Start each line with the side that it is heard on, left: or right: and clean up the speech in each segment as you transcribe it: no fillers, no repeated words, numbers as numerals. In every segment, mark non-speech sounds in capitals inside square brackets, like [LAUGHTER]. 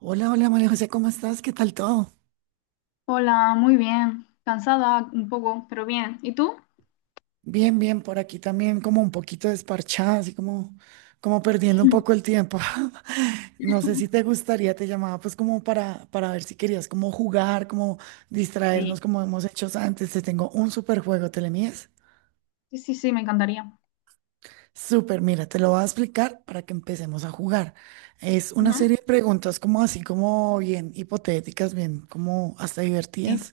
right: Hola, hola María José, ¿cómo estás? ¿Qué tal todo?
left: Hola, muy bien. Cansada un poco, pero bien. ¿Y tú?
right: Bien, bien, por aquí también como un poquito desparchada, así como, como perdiendo un poco
left: [CLEARS THROAT]
right: el tiempo. [LAUGHS] No sé si te gustaría, te llamaba pues como para ver si querías como jugar, como
left: sí,
right: distraernos como hemos hecho antes. Te tengo un super juego, ¿te le mides?
left: sí, sí, sí, me encantaría.
right: Súper, mira, te lo voy a explicar para que empecemos a jugar. Es una
left: Ujú,
right: serie de preguntas como así, como bien hipotéticas, bien como hasta
left: sí.
right: divertidas.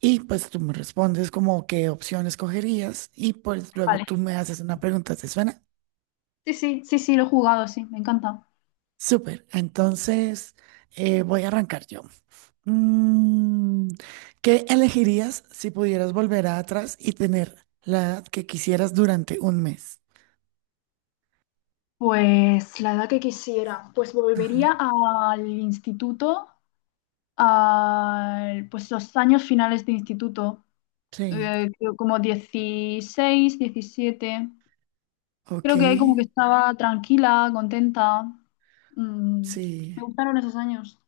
right: Y pues tú me respondes como qué opción escogerías y pues luego
left: Vale.
right: tú me haces una pregunta, ¿te suena?
left: Sí, sí, sí, sí, lo he jugado, sí, me encanta.
right: Súper, entonces voy a arrancar yo. Mm, ¿Qué elegirías si pudieras volver atrás y tener la edad que quisieras durante un mes?
left: Pues la edad que quisiera, pues
right: Ajá,
left: volvería al instituto, al, pues los años finales de instituto,
right: sí,
left: creo como 16, 17.
right: ok,
left: Creo que ahí como que estaba tranquila, contenta. Mm, me
right: sí,
left: gustaron esos años.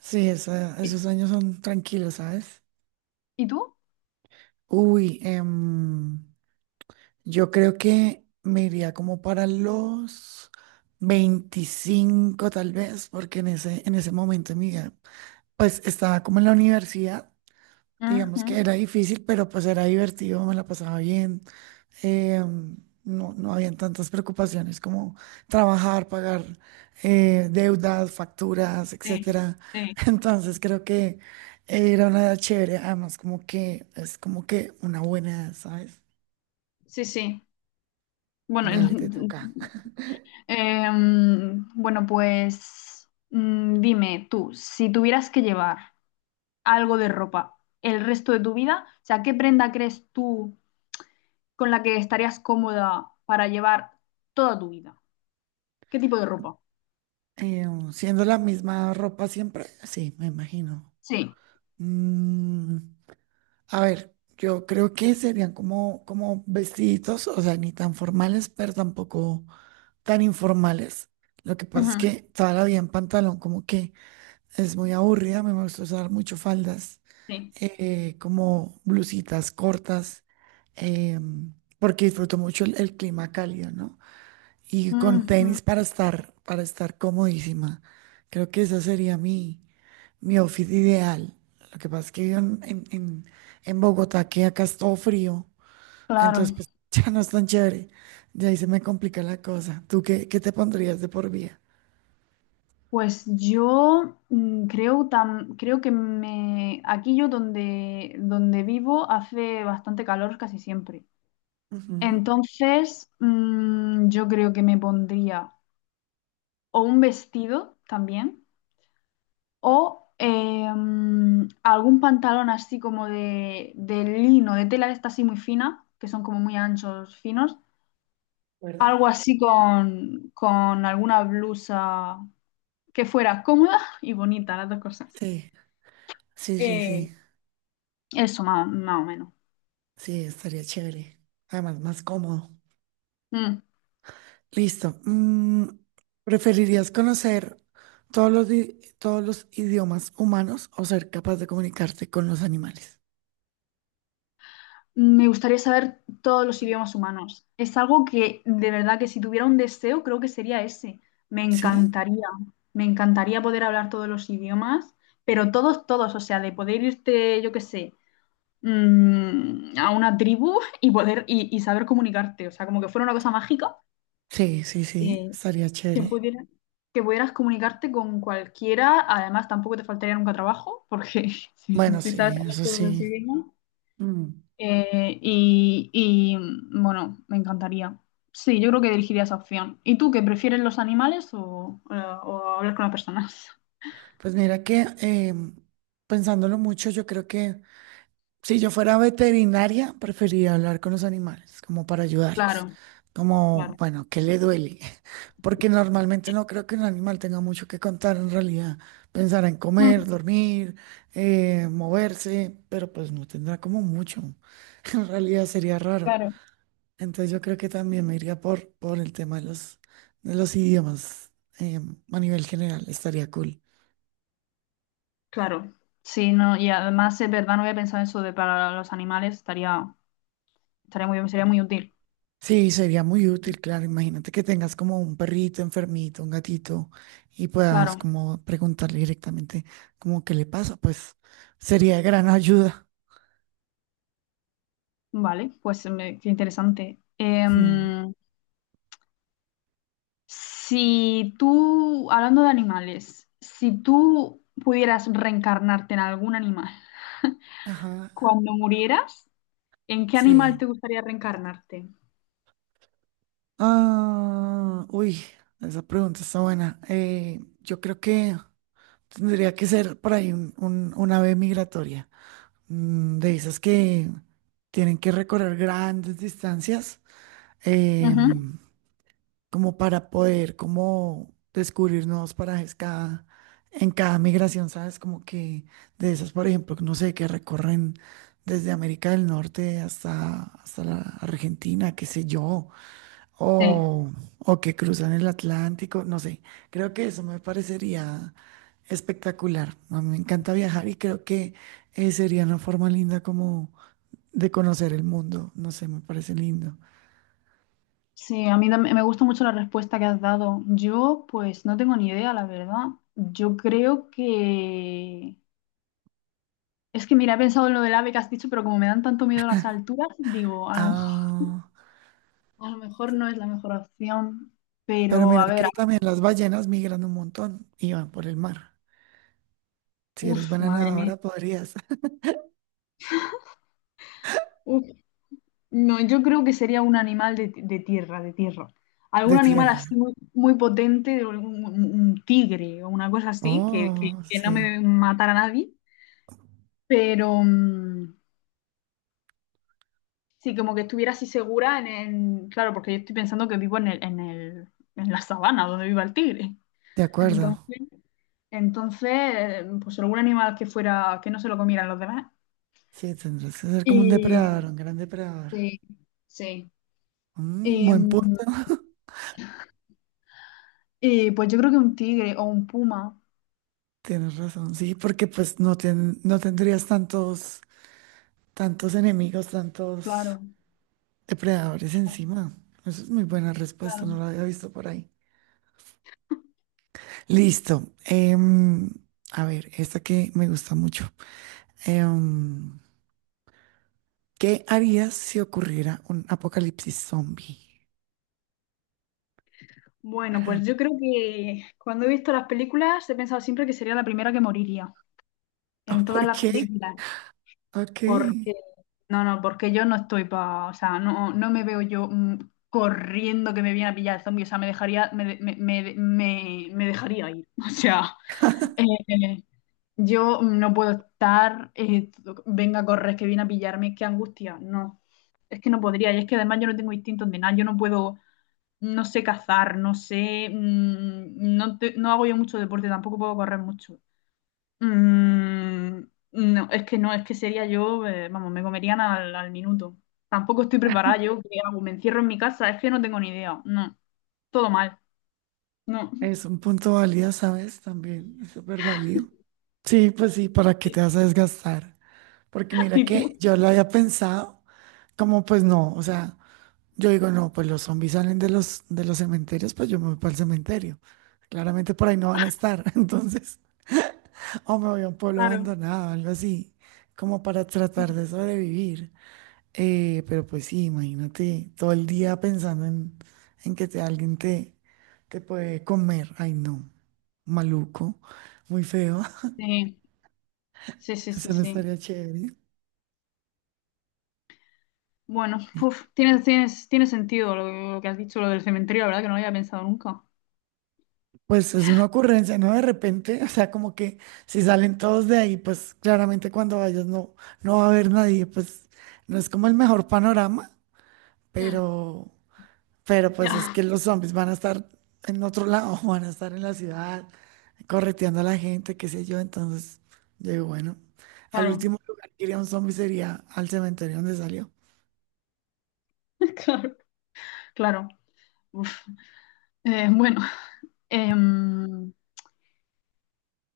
right: sí, esa-
left: ¿Y,
right: esos años son tranquilos, ¿sabes?
left: y tú?
right: Uy, yo creo que me iría como para los 25 tal vez, porque en ese momento de mi vida, pues estaba como en la universidad, digamos
left: Ujú.
right: que era difícil, pero pues era divertido, me la pasaba bien, eh, no habían tantas preocupaciones como trabajar, pagar deudas, facturas,
left: Sí,
right: etcétera.
left: sí,
right: [LAUGHS] Entonces creo que era una edad chévere, además como que es como que una buena edad, ¿sabes?
left: sí, sí. Bueno,
right: Dale, te toca.
left: en- [LAUGHS] bueno, pues dime tú, si tuvieras que llevar algo de ropa el resto de tu vida, o sea, ¿qué prenda crees tú con la que estarías cómoda para llevar toda tu vida? ¿Qué tipo de ropa?
right: Eh, siendo la misma ropa siempre, sí, me imagino.
left: Sí.
right: Mm, a ver, yo creo que serían como, como vestiditos, o sea, ni tan formales, pero tampoco tan informales. Lo que pasa es
left: Ujú,
right: que toda la vida en pantalón como que es muy aburrida, a mí me gusta usar mucho faldas,
left: sí.
right: como blusitas cortas, em, porque disfruto mucho el clima cálido, ¿no? Y con
left: Ujú,
right: tenis para estar comodísima. Creo que esa sería mi, mi outfit ideal. Lo que pasa es que vivo en Bogotá, que acá es todo frío,
left: claro.
right: entonces pues [LAUGHS] ya no es tan chévere. De ahí se me complica la cosa. ¿Tú qué, qué te pondrías de por vida?
left: Pues yo creo, tam- creo que me, aquí yo donde, donde vivo hace bastante calor casi siempre.
right: Ujú,
left: Entonces, yo creo que me pondría o un vestido también o algún pantalón así como de lino, de tela de esta así muy fina, que son como muy anchos, finos.
right: ¿verdad?
left: Algo así con alguna blusa que fuera cómoda y bonita, las dos cosas.
right: Sí, sí, sí,
left: Eh,
right: sí.
left: Eso, más, o más o menos.
right: Sí, estaría chévere. Además, más cómodo.
left: Mm.
right: Listo. ¿Preferirías conocer todos los, di- todos los idiomas humanos o ser capaz de comunicarte con los animales?
left: Me gustaría saber todos los idiomas humanos. Es algo que de verdad que si tuviera un deseo, creo que sería ese. Me
right: ¿Sí?
left: encantaría, me encantaría poder hablar todos los idiomas, pero todos, todos, o sea, de poder irte, yo qué sé, a una tribu y poder y saber comunicarte, o sea, como que fuera una cosa mágica,
right: Sí, sí, sí.
left: eh,
right: Estaría
left: que
right: chévere.
left: pudiera, que pudieras comunicarte con cualquiera. Además, tampoco te faltaría nunca trabajo, porque [LAUGHS] si,
right: Bueno,
left: si sabes
right: sí,
left: hablar
right: eso
left: todos los
right: sí.
left: idiomas.
right: Mm.
left: Bueno, me encantaría. Sí, yo creo que elegiría esa opción. ¿Y tú, qué prefieres los animales o hablar con las personas? [LAUGHS]
right: Pues mira que pensándolo mucho, yo creo que si yo fuera veterinaria, preferiría hablar con los animales, como para ayudarlos.
left: Claro,
right: Como,
left: claro.
right: bueno, ¿qué le duele? [LAUGHS] Porque normalmente no creo que un animal tenga mucho que contar en realidad. Pensará en comer,
left: Mm,
right: dormir, moverse, pero pues no tendrá como mucho. [LAUGHS] En realidad sería raro.
left: claro,
right: Entonces yo creo que también me iría por el tema de los idiomas, a nivel general. Estaría cool.
left: claro. Sí, no, y además es verdad, no había pensado eso de para los animales, estaría, estaría muy bien, sería muy útil.
right: Sí, sería muy útil, claro. Imagínate que tengas como un perrito enfermito, un gatito, y puedas
left: Claro,
right: como preguntarle directamente como qué le pasa, pues sería de gran ayuda.
left: vale, pues me- qué interesante.
right: Mm,
left: Si tú, hablando de animales, si tú pudieras reencarnarte en algún animal,
right: ajá,
left: cuando murieras, ¿en qué animal
right: sí.
left: te gustaría reencarnarte?
right: Ah, uy, esa pregunta está buena. Yo creo que tendría que ser por ahí un- una ave migratoria, de esas que tienen que recorrer grandes distancias.
left: Ujú.
right: em, como para poder como descubrir nuevos parajes cada, en cada migración, ¿sabes? Como que de esas, por ejemplo, que no sé, que recorren desde América del Norte hasta, hasta la Argentina, qué sé yo,
left: Sí,
right: o, o que cruzan el Atlántico, no sé, creo que eso me parecería espectacular. A mí me encanta viajar y creo que sería una forma linda como de conocer el mundo, no sé, me parece lindo.
left: sí, a mí tam- me gusta mucho la respuesta que has dado. Yo, pues, no tengo ni idea, la verdad. Yo creo que... Es que, mira, he pensado en lo del ave que has dicho, pero como me dan tanto miedo las alturas, digo,
right: Ah.
left: a lo mejor no es la mejor opción.
right: Pero
left: Pero,
right: mira
left: a ver,
right: que también las ballenas migran un montón y van por el mar. Si eres
left: uff,
right: buena
left: madre mía.
right: nadadora, podrías. [LAUGHS]
left: No, yo creo que sería un animal de tierra, de tierra.
right: De
left: Algún animal
right: tierra.
left: así muy, muy potente, de algún- un tigre o una cosa así,
right: Oh,
left: que no
right: sí.
left: me matara a nadie. Pero sí, como que estuviera así segura en- Claro, porque yo estoy pensando que vivo en el, en el- en la sabana donde viva el tigre.
right: De acuerdo.
left: Entonces, entonces, pues algún animal que fuera, que no se lo comieran los demás.
right: Sí, tendrás que ser como un depredador,
left: Y
right: un gran depredador.
left: sí, sí.
right: Mm,
left: Y,
right: buen
left: mm,
right: punto. [LAUGHS]
left: pues yo creo que un tigre o un puma,
right: Tienes razón, sí, porque pues no, ten- no tendrías tantos, tantos enemigos, tantos
left: claro.
right: depredadores encima. Eso es muy buena respuesta, no
left: Claro.
right: la había visto por ahí. Listo. Em, a ver, esta que me gusta mucho. Em, ¿Qué harías si ocurriera un apocalipsis zombie? [LAUGHS]
left: Bueno, pues yo creo que cuando he visto las películas he pensado siempre que sería la primera que moriría
right: Ah,
left: en todas
right: ¿por
left: las
right: qué?
left: películas,
right: Ok,
left: porque no, no, porque yo no estoy para, o sea, no, no me veo yo corriendo que me viene a pillar el zombie, o sea, me dejaría, me, de- me- me dejaría ir, [LAUGHS] o sea, eh, yo no puedo estar, venga, corres que viene a pillarme, qué angustia, no, es que no podría, y es que además yo no tengo instintos de nada, yo no puedo no sé cazar, no sé, no, te- no hago yo mucho deporte, tampoco puedo correr mucho. Mm, no, es que no, es que sería yo, vamos, me comerían al, al minuto. Tampoco estoy preparada yo, ¿qué hago? ¿Me encierro en mi casa? Es que no tengo ni idea, no, todo mal, no.
right: es un punto válido, ¿sabes? También es súper válido. Sí, pues sí, ¿para qué te vas
left: [LAUGHS]
right: a desgastar? Porque mira
left: ¿Y
right: que
left: tú?
right: yo lo había pensado, como pues no, o sea, yo digo, no, pues los zombies salen de los cementerios, pues yo me voy para el cementerio. Claramente por ahí no van a estar, [LAUGHS] entonces, o me voy a un pueblo
left: Claro.
right: abandonado, algo así, como para tratar de sobrevivir. Pero pues sí, imagínate todo el día pensando en que te, alguien te, te puede comer. Ay, no, maluco, muy feo.
left: Sí, sí,
right: [LAUGHS]
left: sí, sí,
right: Eso no
left: sí.
right: estaría chévere.
left: Bueno,
right: Y,
left: uf, tienes, tienes, tiene sentido lo que has dicho, lo del cementerio, la verdad que no lo había pensado nunca.
right: pues es una ocurrencia, ¿no? De repente, o sea, como que si salen todos de ahí, pues claramente cuando vayas no, no va a haber nadie, pues no es como el mejor panorama,
left: Mm,
right: pero Pero pues es
left: ya.
right: que los zombies van a estar en otro lado, [LAUGHS] van a estar en la ciudad, correteando a la gente, qué sé yo. Entonces, yo digo, bueno,
left: [LAUGHS]
right: al
left: Claro,
right: último lugar que iría un zombie sería al cementerio donde salió.
left: [LAUGHS] claro. Claro. Uf. Bueno, em,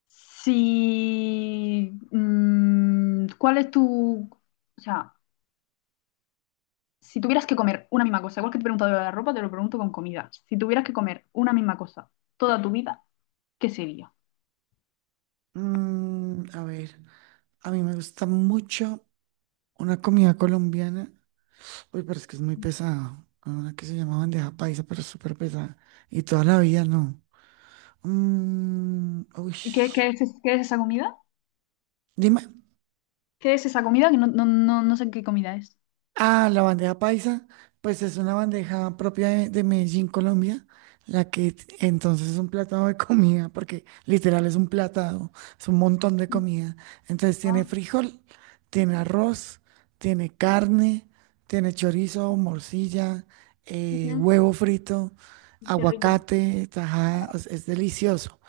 left: si, ¿cuál es tu, o sea, si tuvieras que comer una misma cosa, igual que te he preguntado lo de la ropa, te lo pregunto con comida. Si tuvieras que comer una misma cosa toda tu vida, ¿qué sería?
right: A ver, a mí me gusta mucho una comida colombiana. Uy, pero es que es muy pesada. Una que se llama bandeja paisa, pero es súper pesada. Y toda la vida no. Mm, uy,
left: ¿Y qué, qué es esa comida?
right: dime.
left: ¿Qué es esa comida? Que no, no, no, no sé qué comida es.
right: Ah, la bandeja paisa, pues es una bandeja propia de Medellín, Colombia, la que t- entonces es un platado de [LAUGHS] comida, porque literal es un platado, es un montón de
left: Mm,
right: comida. Entonces tiene
left: ah,
right: frijol, tiene arroz, tiene carne, tiene chorizo, morcilla,
left: ujú,
right: huevo frito,
left: qué rico.
right: aguacate, tajada, o sea, es delicioso.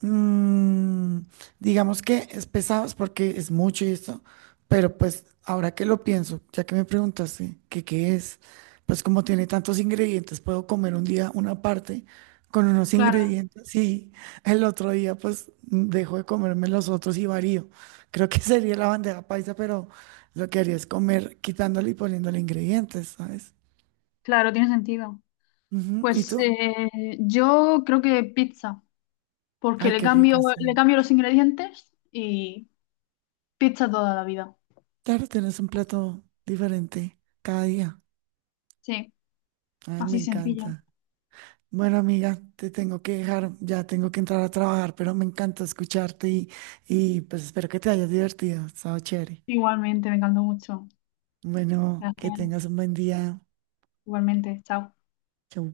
right: Mm, digamos que es pesado es porque es mucho y esto, pero pues ahora que lo pienso, ya que me preguntaste que qué es, pues como tiene tantos ingredientes, puedo comer un día una parte con unos
left: Claro,
right: ingredientes y el otro día pues dejo de comerme los otros y varío. Creo que [LAUGHS] sería la bandeja paisa, pero lo que haría es comer quitándole y poniéndole ingredientes, ¿sabes?
left: claro, tiene sentido.
right: Ujú. ¿Y
left: Pues
right: tú?
left: yo creo que pizza. Porque
right: Ay, qué rico,
left: le
right: sí.
left: cambio los ingredientes y pizza toda la vida.
right: Claro, tienes un plato diferente cada día.
left: Sí,
right: Ay, me
left: así sencillo.
right: encanta. Bueno, amiga, te tengo que dejar, ya tengo que entrar a trabajar, pero me encanta escucharte y pues espero que te hayas divertido, ha estado chévere.
left: Igualmente, me encantó mucho.
right: Bueno, que
left: Gracias.
right: tengas un buen día.
left: Igualmente, chao.
right: Chau.